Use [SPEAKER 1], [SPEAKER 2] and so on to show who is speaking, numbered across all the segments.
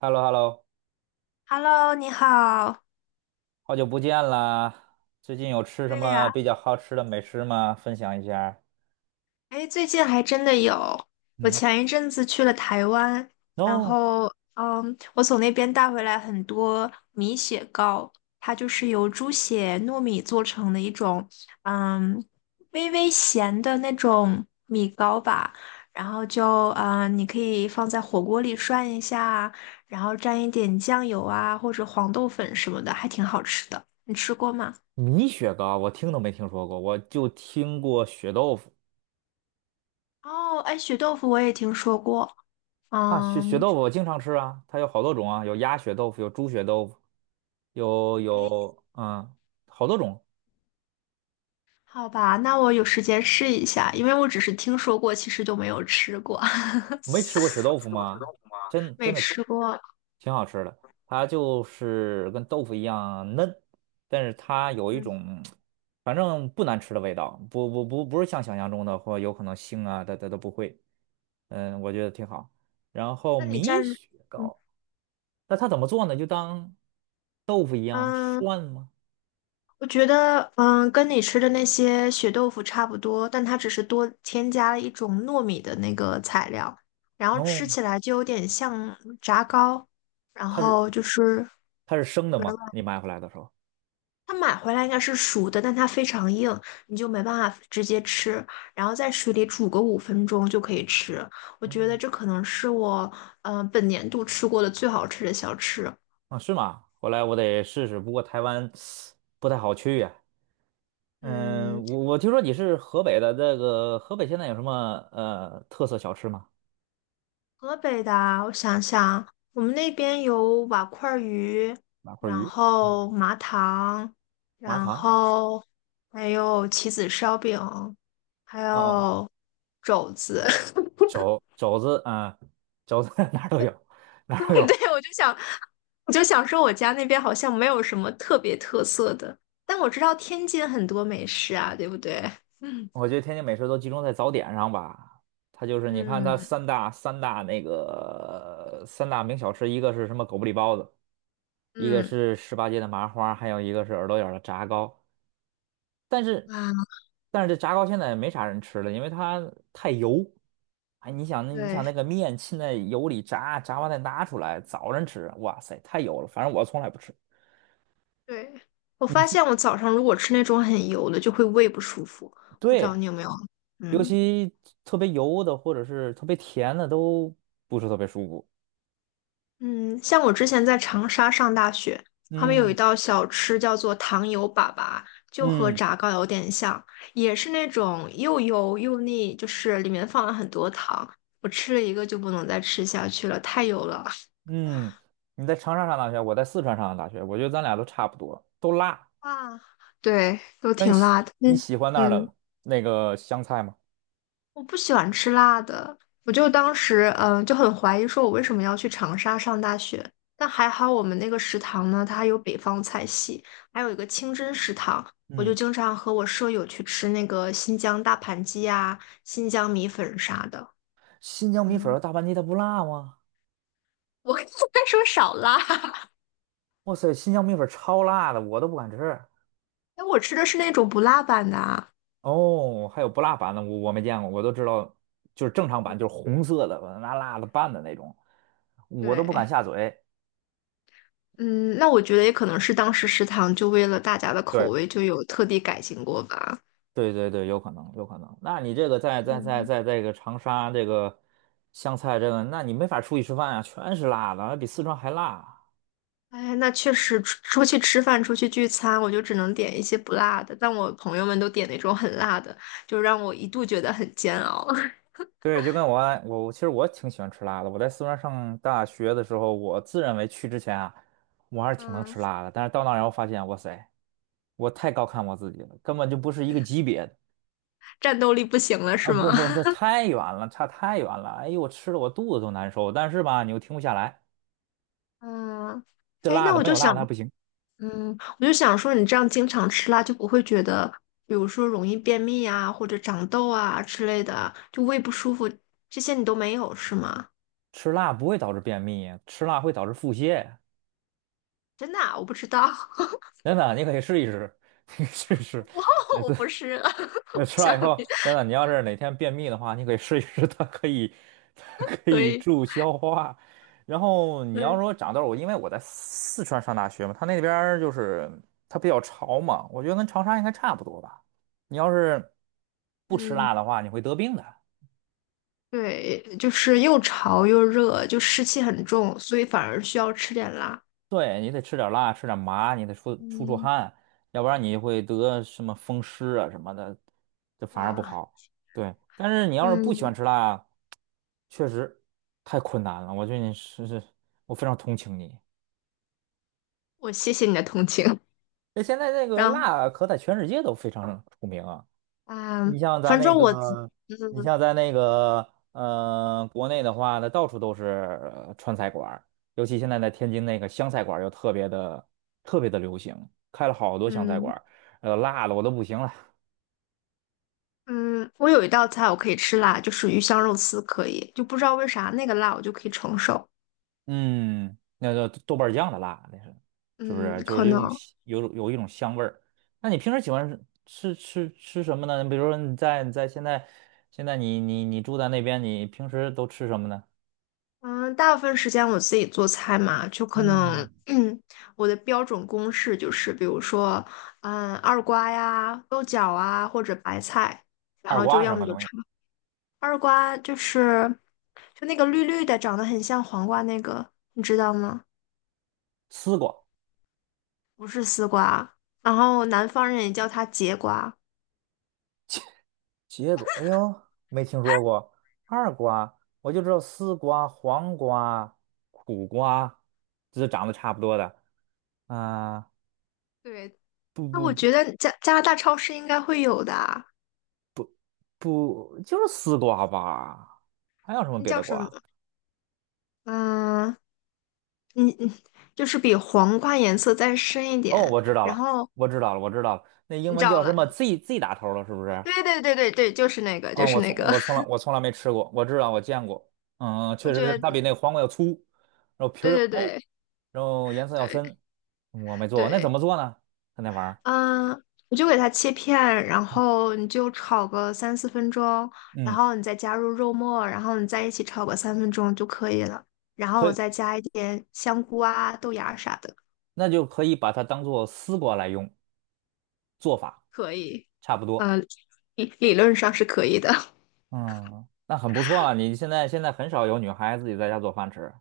[SPEAKER 1] h e l l o h e l l o
[SPEAKER 2] Hello，你好。
[SPEAKER 1] 好久不见啦！最近有吃什
[SPEAKER 2] 对
[SPEAKER 1] 么
[SPEAKER 2] 呀，
[SPEAKER 1] 比较好吃的美食吗？分享一下。
[SPEAKER 2] 哎，最近还真的有。我
[SPEAKER 1] 嗯，
[SPEAKER 2] 前一阵子去了台湾，
[SPEAKER 1] n
[SPEAKER 2] 然
[SPEAKER 1] o。
[SPEAKER 2] 后，我从那边带回来很多米血糕，它就是由猪血糯米做成的一种，嗯，微微咸的那种米糕吧。然后就，你可以放在火锅里涮一下，然后蘸一点酱油啊，或者黄豆粉什么的，还挺好吃的。你吃过吗？
[SPEAKER 1] 米雪糕我听都没听说过，我就听过血豆腐
[SPEAKER 2] 哦，哎，血豆腐我也听说过。
[SPEAKER 1] 啊。血
[SPEAKER 2] 嗯，
[SPEAKER 1] 豆腐我经常吃啊，它有好多种啊，有鸭血豆腐，有猪血豆腐，有
[SPEAKER 2] 哎，
[SPEAKER 1] 有嗯，好多种。
[SPEAKER 2] 好吧，那我有时间试一下，因为我只是听说过，其实就没有吃过，
[SPEAKER 1] 没吃过血豆腐吗？真真
[SPEAKER 2] 没
[SPEAKER 1] 的挺
[SPEAKER 2] 吃过。
[SPEAKER 1] 挺好吃的，它就是跟豆腐一样嫩，但是它有一
[SPEAKER 2] 嗯，
[SPEAKER 1] 种反正不难吃的味道，不是像想象中的或有可能腥啊，它都不会。我觉得挺好。然后
[SPEAKER 2] 那你
[SPEAKER 1] 米
[SPEAKER 2] 蘸，
[SPEAKER 1] 雪
[SPEAKER 2] 嗯
[SPEAKER 1] 糕，那它怎么做呢？就当豆腐一样
[SPEAKER 2] 嗯，
[SPEAKER 1] 涮吗？
[SPEAKER 2] 我觉得跟你吃的那些血豆腐差不多，但它只是多添加了一种糯米的那个材料，然后
[SPEAKER 1] 哦，
[SPEAKER 2] 吃起来就有点像炸糕，然
[SPEAKER 1] 它是
[SPEAKER 2] 后就是
[SPEAKER 1] 它是生的
[SPEAKER 2] 软。
[SPEAKER 1] 吗？你买回来的时候？
[SPEAKER 2] 它买回来应该是熟的，但它非常硬，你就没办法直接吃。然后在水里煮个5分钟就可以吃。我觉得
[SPEAKER 1] 哦，
[SPEAKER 2] 这可能是我本年度吃过的最好吃的小吃。
[SPEAKER 1] 啊，是吗？回来我得试试，不过台湾不太好去呀。
[SPEAKER 2] 嗯，
[SPEAKER 1] 嗯，我听说你是河北的，这个河北现在有什么特色小吃吗？
[SPEAKER 2] 河北的啊我想想，我们那边有瓦块鱼，
[SPEAKER 1] 麻花
[SPEAKER 2] 然
[SPEAKER 1] 鱼、
[SPEAKER 2] 后
[SPEAKER 1] 嗯，
[SPEAKER 2] 麻糖，
[SPEAKER 1] 麻
[SPEAKER 2] 然
[SPEAKER 1] 糖，
[SPEAKER 2] 后还有棋子烧饼，还
[SPEAKER 1] 哦哦，
[SPEAKER 2] 有肘子。
[SPEAKER 1] 肘子。肘子 哪儿都有。
[SPEAKER 2] 对，我就想说，我家那边好像没有什么特别特色的，但我知道天津很多美食啊，对不对？嗯
[SPEAKER 1] 我觉得天津美食都集中在早点上吧，它就是你看它
[SPEAKER 2] 嗯
[SPEAKER 1] 三大名小吃，一个是什么狗不理包子，一个
[SPEAKER 2] 嗯
[SPEAKER 1] 是十八街的麻花，还有一个是耳朵眼儿的炸糕。但是
[SPEAKER 2] 啊，
[SPEAKER 1] 但是这炸糕现在也没啥人吃了，因为它太油。哎，你想
[SPEAKER 2] 对
[SPEAKER 1] 那个面浸在油里炸，炸完再拿出来，早晨吃，哇塞，太油了。反正我从来不吃。
[SPEAKER 2] 对，我
[SPEAKER 1] 你
[SPEAKER 2] 发
[SPEAKER 1] 去，
[SPEAKER 2] 现我早上如果吃那种很油的，就会胃不舒服，不知道
[SPEAKER 1] 对，
[SPEAKER 2] 你有没有？
[SPEAKER 1] 尤
[SPEAKER 2] 嗯。
[SPEAKER 1] 其特别油的或者是特别甜的都不是特别舒服。
[SPEAKER 2] 嗯，像我之前在长沙上大学，他们有一
[SPEAKER 1] 嗯
[SPEAKER 2] 道小吃叫做糖油粑粑，就和
[SPEAKER 1] 嗯
[SPEAKER 2] 炸糕有点像，也是那种又油又腻，就是里面放了很多糖。我吃了一个就不能再吃下去了，太油了。
[SPEAKER 1] 嗯，你在长沙上大学，我在四川上的大学，我觉得咱俩都差不多，都辣。
[SPEAKER 2] 啊，对，都
[SPEAKER 1] 那你
[SPEAKER 2] 挺
[SPEAKER 1] 喜
[SPEAKER 2] 辣的。
[SPEAKER 1] 你
[SPEAKER 2] 嗯
[SPEAKER 1] 喜欢那儿
[SPEAKER 2] 嗯。
[SPEAKER 1] 的那个香菜吗？
[SPEAKER 2] 我不喜欢吃辣的，我就当时就很怀疑，说我为什么要去长沙上大学。但还好我们那个食堂呢，它有北方菜系，还有一个清真食堂，我就
[SPEAKER 1] 嗯。
[SPEAKER 2] 经常和我舍友去吃那个新疆大盘鸡啊、新疆米粉啥的。
[SPEAKER 1] 新疆米粉
[SPEAKER 2] 嗯，
[SPEAKER 1] 和大盘鸡它不辣吗？
[SPEAKER 2] 我 应该说少辣。
[SPEAKER 1] 哇塞，新疆米粉超辣的，我都不敢吃。
[SPEAKER 2] 哎，我吃的是那种不辣版的啊。
[SPEAKER 1] 哦，还有不辣版的，我没见过，我都知道，就是正常版，就是红色的，把它拿辣的拌的那种，我都不敢
[SPEAKER 2] 对，
[SPEAKER 1] 下嘴。
[SPEAKER 2] 嗯，那我觉得也可能是当时食堂就为了大家的口
[SPEAKER 1] 对，
[SPEAKER 2] 味就有特地改进过吧。
[SPEAKER 1] 对对对，有可能，有可能。那你这个在在在
[SPEAKER 2] 嗯。
[SPEAKER 1] 在这个长沙这个湘菜这个，那你没法出去吃饭啊，全是辣的，还比四川还辣。
[SPEAKER 2] 哎，那确实，出去吃饭、出去聚餐，我就只能点一些不辣的。但我朋友们都点那种很辣的，就让我一度觉得很煎熬。
[SPEAKER 1] 对，就跟我爱我其实我挺喜欢吃辣的。我在四川上大学的时候，我自认为去之前啊，我还是挺能
[SPEAKER 2] 嗯，
[SPEAKER 1] 吃辣的。但是到那儿以后发现，哇塞，我太高看我自己了，根本就不是一个级别的。
[SPEAKER 2] 战斗力不行了
[SPEAKER 1] 啊！
[SPEAKER 2] 是
[SPEAKER 1] 不
[SPEAKER 2] 吗？
[SPEAKER 1] 不，这太远了，差太远了。哎呦，我吃的我肚子都难受。但是吧，你又停不下来，
[SPEAKER 2] 嗯，
[SPEAKER 1] 这
[SPEAKER 2] 哎，
[SPEAKER 1] 辣
[SPEAKER 2] 那
[SPEAKER 1] 的
[SPEAKER 2] 我
[SPEAKER 1] 没
[SPEAKER 2] 就
[SPEAKER 1] 有辣
[SPEAKER 2] 想，
[SPEAKER 1] 的还不行。
[SPEAKER 2] 我就想说，你这样经常吃辣，就不会觉得，比如说容易便秘啊，或者长痘啊之类的，就胃不舒服，这些你都没有是吗？
[SPEAKER 1] 吃辣不会导致便秘，吃辣会导致腹泻。
[SPEAKER 2] 真的啊我不知道，
[SPEAKER 1] 真的，你可以试一试，你可以试一试。
[SPEAKER 2] 我我不是，不
[SPEAKER 1] 吃了
[SPEAKER 2] 想，
[SPEAKER 1] 以后，真的，你要是哪天便秘的话，你可以试一试，它可以，它 可
[SPEAKER 2] 所
[SPEAKER 1] 以
[SPEAKER 2] 以
[SPEAKER 1] 助消化。然后你要
[SPEAKER 2] 对，
[SPEAKER 1] 说长痘儿，因为我在四川上大学嘛，他那边儿就是它比较潮嘛，我觉得跟长沙应该差不多吧。你要是不吃
[SPEAKER 2] 嗯。
[SPEAKER 1] 辣的话，你会得病的。
[SPEAKER 2] 对，就是又潮又热，就湿气很重，所以反而需要吃点辣。
[SPEAKER 1] 对，你得吃点辣，吃点麻，你得出
[SPEAKER 2] 嗯，
[SPEAKER 1] 汗，要不然你会得什么风湿啊什么的，这反而不
[SPEAKER 2] 哇，
[SPEAKER 1] 好。对，但是你要是不喜欢
[SPEAKER 2] 嗯，
[SPEAKER 1] 吃辣。确实太困难了，我觉得你是是，我非常同情你。
[SPEAKER 2] 我谢谢你的同情。
[SPEAKER 1] 那现在那个
[SPEAKER 2] 然后，
[SPEAKER 1] 辣可在全世界都非常出名啊，你
[SPEAKER 2] 嗯，
[SPEAKER 1] 像咱
[SPEAKER 2] 反
[SPEAKER 1] 那
[SPEAKER 2] 正我自
[SPEAKER 1] 个，你
[SPEAKER 2] 嗯
[SPEAKER 1] 像咱那个，国内的话呢，到处都是川菜馆儿，尤其现在在天津那个湘菜馆儿又特别的流行，开了好多湘菜
[SPEAKER 2] 嗯
[SPEAKER 1] 馆儿呃，辣的我都不行了，
[SPEAKER 2] 嗯，我有一道菜我可以吃辣，就是鱼香肉丝可以，就不知道为啥那个辣我就可以承受。
[SPEAKER 1] 嗯，那叫豆瓣酱的辣，那是，是不
[SPEAKER 2] 嗯，
[SPEAKER 1] 是？就
[SPEAKER 2] 可
[SPEAKER 1] 是有
[SPEAKER 2] 能。
[SPEAKER 1] 种香有一种香味儿。那你平时喜欢吃什么呢？比如说你在现在你住在那边，你平时都吃什么呢？
[SPEAKER 2] 嗯，大部分时间我自己做菜嘛，就可能，
[SPEAKER 1] 嗯，
[SPEAKER 2] 我的标准公式就是，比如说，二瓜呀、豆角啊，或者白菜，然
[SPEAKER 1] 二
[SPEAKER 2] 后就
[SPEAKER 1] 瓜是
[SPEAKER 2] 要
[SPEAKER 1] 什
[SPEAKER 2] 么
[SPEAKER 1] 么
[SPEAKER 2] 就
[SPEAKER 1] 东西？
[SPEAKER 2] 炒二瓜，就是那个绿绿的，长得很像黄瓜那个，你知道吗？
[SPEAKER 1] 丝瓜、
[SPEAKER 2] 不是丝瓜，然后南方人也叫它节瓜。
[SPEAKER 1] 结果，哎呦，没听说过二瓜，我就知道丝瓜、黄瓜、苦瓜，这是长得差不多的。啊、
[SPEAKER 2] 对，
[SPEAKER 1] 不
[SPEAKER 2] 那
[SPEAKER 1] 不
[SPEAKER 2] 我
[SPEAKER 1] 不。
[SPEAKER 2] 觉得加拿大超市应该会有的啊。
[SPEAKER 1] 不，就是丝瓜吧？还有什么
[SPEAKER 2] 那
[SPEAKER 1] 别
[SPEAKER 2] 叫
[SPEAKER 1] 的
[SPEAKER 2] 什么？
[SPEAKER 1] 瓜？
[SPEAKER 2] 嗯，你就是比黄瓜颜色再深一
[SPEAKER 1] 哦，
[SPEAKER 2] 点。
[SPEAKER 1] 我知道
[SPEAKER 2] 然
[SPEAKER 1] 了，
[SPEAKER 2] 后
[SPEAKER 1] 我知道了，我知道了，那英
[SPEAKER 2] 你
[SPEAKER 1] 文
[SPEAKER 2] 找
[SPEAKER 1] 叫什
[SPEAKER 2] 了，
[SPEAKER 1] 么？Z Z 打头了，是不是？
[SPEAKER 2] 对对对对对，就是那个，就
[SPEAKER 1] 嗯，
[SPEAKER 2] 是那个。
[SPEAKER 1] 我从来没吃过，我知道我见过。
[SPEAKER 2] 我
[SPEAKER 1] 确实是，
[SPEAKER 2] 觉得，
[SPEAKER 1] 它比那个黄瓜要粗，然后皮儿
[SPEAKER 2] 对
[SPEAKER 1] 要
[SPEAKER 2] 对
[SPEAKER 1] 厚，
[SPEAKER 2] 对
[SPEAKER 1] 然后颜色要深。
[SPEAKER 2] 对
[SPEAKER 1] 我没做过，那怎
[SPEAKER 2] 对，
[SPEAKER 1] 么做呢？它那玩意儿，
[SPEAKER 2] 嗯，你就给它切片，然后你就炒个3、4分钟，然
[SPEAKER 1] 嗯，
[SPEAKER 2] 后你再加入肉末，然后你在一起炒个3分钟就可以了。然后
[SPEAKER 1] 可
[SPEAKER 2] 我
[SPEAKER 1] 以，
[SPEAKER 2] 再加一点香菇啊、豆芽啥的，
[SPEAKER 1] 那就可以把它当做丝瓜来用，做法
[SPEAKER 2] 可以。
[SPEAKER 1] 差不多。
[SPEAKER 2] 呃，理论上是可以的。
[SPEAKER 1] 嗯，那很不错啊，你现在很少有女孩自己在家做饭吃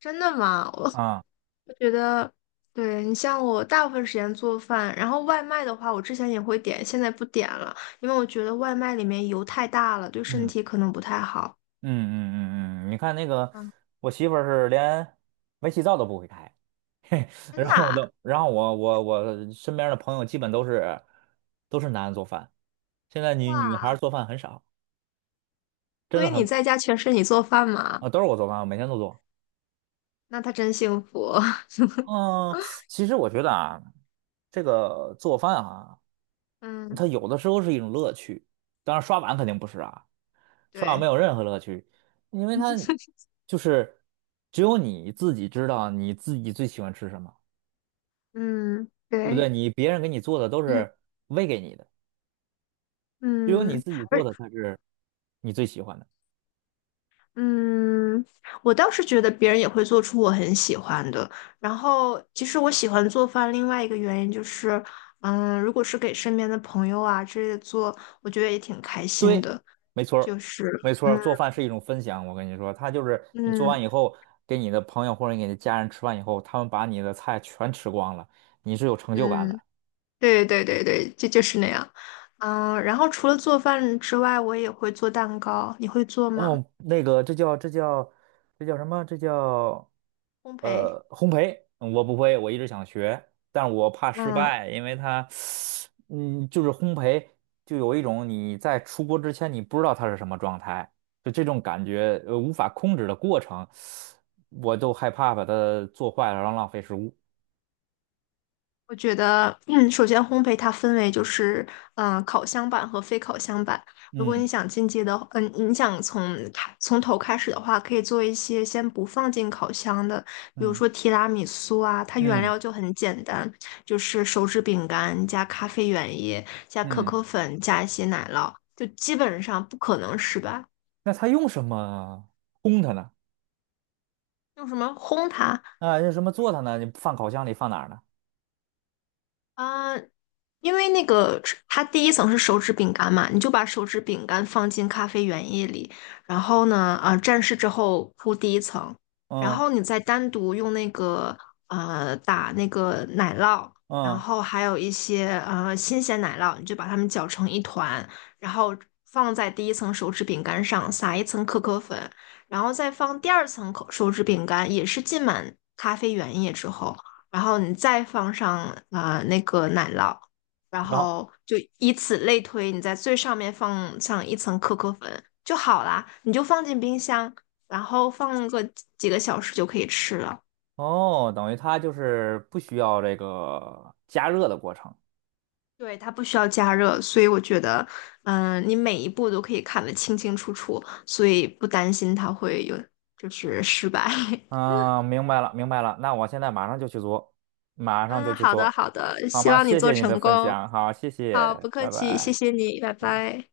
[SPEAKER 2] 真的吗？我
[SPEAKER 1] 啊。
[SPEAKER 2] 我觉得，对，你像我大部分时间做饭，然后外卖的话，我之前也会点，现在不点了，因为我觉得外卖里面油太大了，对身
[SPEAKER 1] 嗯
[SPEAKER 2] 体可能不太好。
[SPEAKER 1] 嗯，你看那个，
[SPEAKER 2] 嗯，
[SPEAKER 1] 我媳妇儿是连煤气灶都不会开，嘿，
[SPEAKER 2] 真
[SPEAKER 1] 然
[SPEAKER 2] 的
[SPEAKER 1] 后我
[SPEAKER 2] 啊？
[SPEAKER 1] 都，然后我身边的朋友基本都是男的做饭，现在女孩儿
[SPEAKER 2] 哇，
[SPEAKER 1] 做饭很少，真
[SPEAKER 2] 所
[SPEAKER 1] 的
[SPEAKER 2] 以你
[SPEAKER 1] 很
[SPEAKER 2] 在家全是你做饭吗？
[SPEAKER 1] 啊，都是我做饭，我每天都做。
[SPEAKER 2] 那他真幸福。
[SPEAKER 1] 嗯，其实我觉得啊，这个做饭啊，
[SPEAKER 2] 嗯，
[SPEAKER 1] 它有的时候是一种乐趣，当然刷碗肯定不是啊，刷碗没
[SPEAKER 2] 对，
[SPEAKER 1] 有任何乐趣，因为它 就是只有你自己知道你自己最喜欢吃什么。
[SPEAKER 2] 嗯，
[SPEAKER 1] 对不对？
[SPEAKER 2] 对，
[SPEAKER 1] 你别人给你做的都
[SPEAKER 2] 嗯
[SPEAKER 1] 是喂给你的，只有你
[SPEAKER 2] 嗯。
[SPEAKER 1] 自己做
[SPEAKER 2] 而。
[SPEAKER 1] 的才是你最喜欢的。
[SPEAKER 2] 嗯，我倒是觉得别人也会做出我很喜欢的。然后，其实我喜欢做饭，另外一个原因就是，如果是给身边的朋友啊之类的做，我觉得也挺开心
[SPEAKER 1] 对，
[SPEAKER 2] 的。
[SPEAKER 1] 没错儿，
[SPEAKER 2] 就是，
[SPEAKER 1] 没错儿，
[SPEAKER 2] 嗯
[SPEAKER 1] 做饭是一种分享。我跟你说，它就是你做
[SPEAKER 2] 嗯
[SPEAKER 1] 完以后，给你的朋友或者你的家人吃完以后，他们把你的菜全吃光了，你是有成就感的。
[SPEAKER 2] 嗯，对对对对，就是那样。然后除了做饭之外，我也会做蛋糕。你会做吗？
[SPEAKER 1] 哦，那个，这叫什么？这叫
[SPEAKER 2] 烘焙？
[SPEAKER 1] 烘焙。嗯我不会，我一直想学，但是我怕失
[SPEAKER 2] 嗯。
[SPEAKER 1] 败，因为它，就是烘焙，就有一种你在出锅之前你不知道它是什么状态，就这种感觉，无法控制的过程，我就害怕把它做坏了，然后浪费食物。
[SPEAKER 2] 我觉得，首先烘焙它分为就是，烤箱版和非烤箱版。如果你
[SPEAKER 1] 嗯
[SPEAKER 2] 想进阶的话你想从头开始的话，可以做一些先不放进烤箱的，比如
[SPEAKER 1] 嗯
[SPEAKER 2] 说提拉米苏啊，它原
[SPEAKER 1] 嗯
[SPEAKER 2] 料就很简单，就是手指饼干加咖啡原液加可
[SPEAKER 1] 嗯，
[SPEAKER 2] 可粉加一些奶酪，就基本上不可能失败。
[SPEAKER 1] 那它用什么烘它呢？
[SPEAKER 2] 用什么烘它
[SPEAKER 1] 啊，用什么做它呢？你放烤箱里放哪儿呢？
[SPEAKER 2] 啊？因为那个它第一层是手指饼干嘛，你就把手指饼干放进咖啡原液里，然后呢，蘸湿之后铺第一层，然
[SPEAKER 1] 嗯
[SPEAKER 2] 后你再单独用那个打那个奶酪，然
[SPEAKER 1] 嗯。
[SPEAKER 2] 后还有一些新鲜奶酪，你就把它们搅成一团，然后放在第一层手指饼干上，撒一层可可粉，然后再放第二层口手指饼干，也是浸满咖啡原液之后，然后你再放上那个奶酪。然
[SPEAKER 1] 然后。
[SPEAKER 2] 后就以此类推，你在最上面放上一层可可粉就好啦，你就放进冰箱，然后放个几个小时就可以吃了。
[SPEAKER 1] 哦，等于它就是不需要这个加热的过程。
[SPEAKER 2] 对，它不需要加热，所以我觉得，你每一步都可以看得清清楚楚，所以不担心它会有就是失败。
[SPEAKER 1] 嗯，明白了，明白了。那我现在马上就去做，马上就
[SPEAKER 2] 嗯，
[SPEAKER 1] 去
[SPEAKER 2] 好的
[SPEAKER 1] 做，
[SPEAKER 2] 好的，
[SPEAKER 1] 好
[SPEAKER 2] 希
[SPEAKER 1] 吗？
[SPEAKER 2] 望你
[SPEAKER 1] 谢谢
[SPEAKER 2] 做
[SPEAKER 1] 你
[SPEAKER 2] 成
[SPEAKER 1] 的分
[SPEAKER 2] 功。
[SPEAKER 1] 享，好，谢
[SPEAKER 2] 好，
[SPEAKER 1] 谢，
[SPEAKER 2] 不客
[SPEAKER 1] 拜
[SPEAKER 2] 气，谢
[SPEAKER 1] 拜。
[SPEAKER 2] 谢你，拜
[SPEAKER 1] 嗯。
[SPEAKER 2] 拜。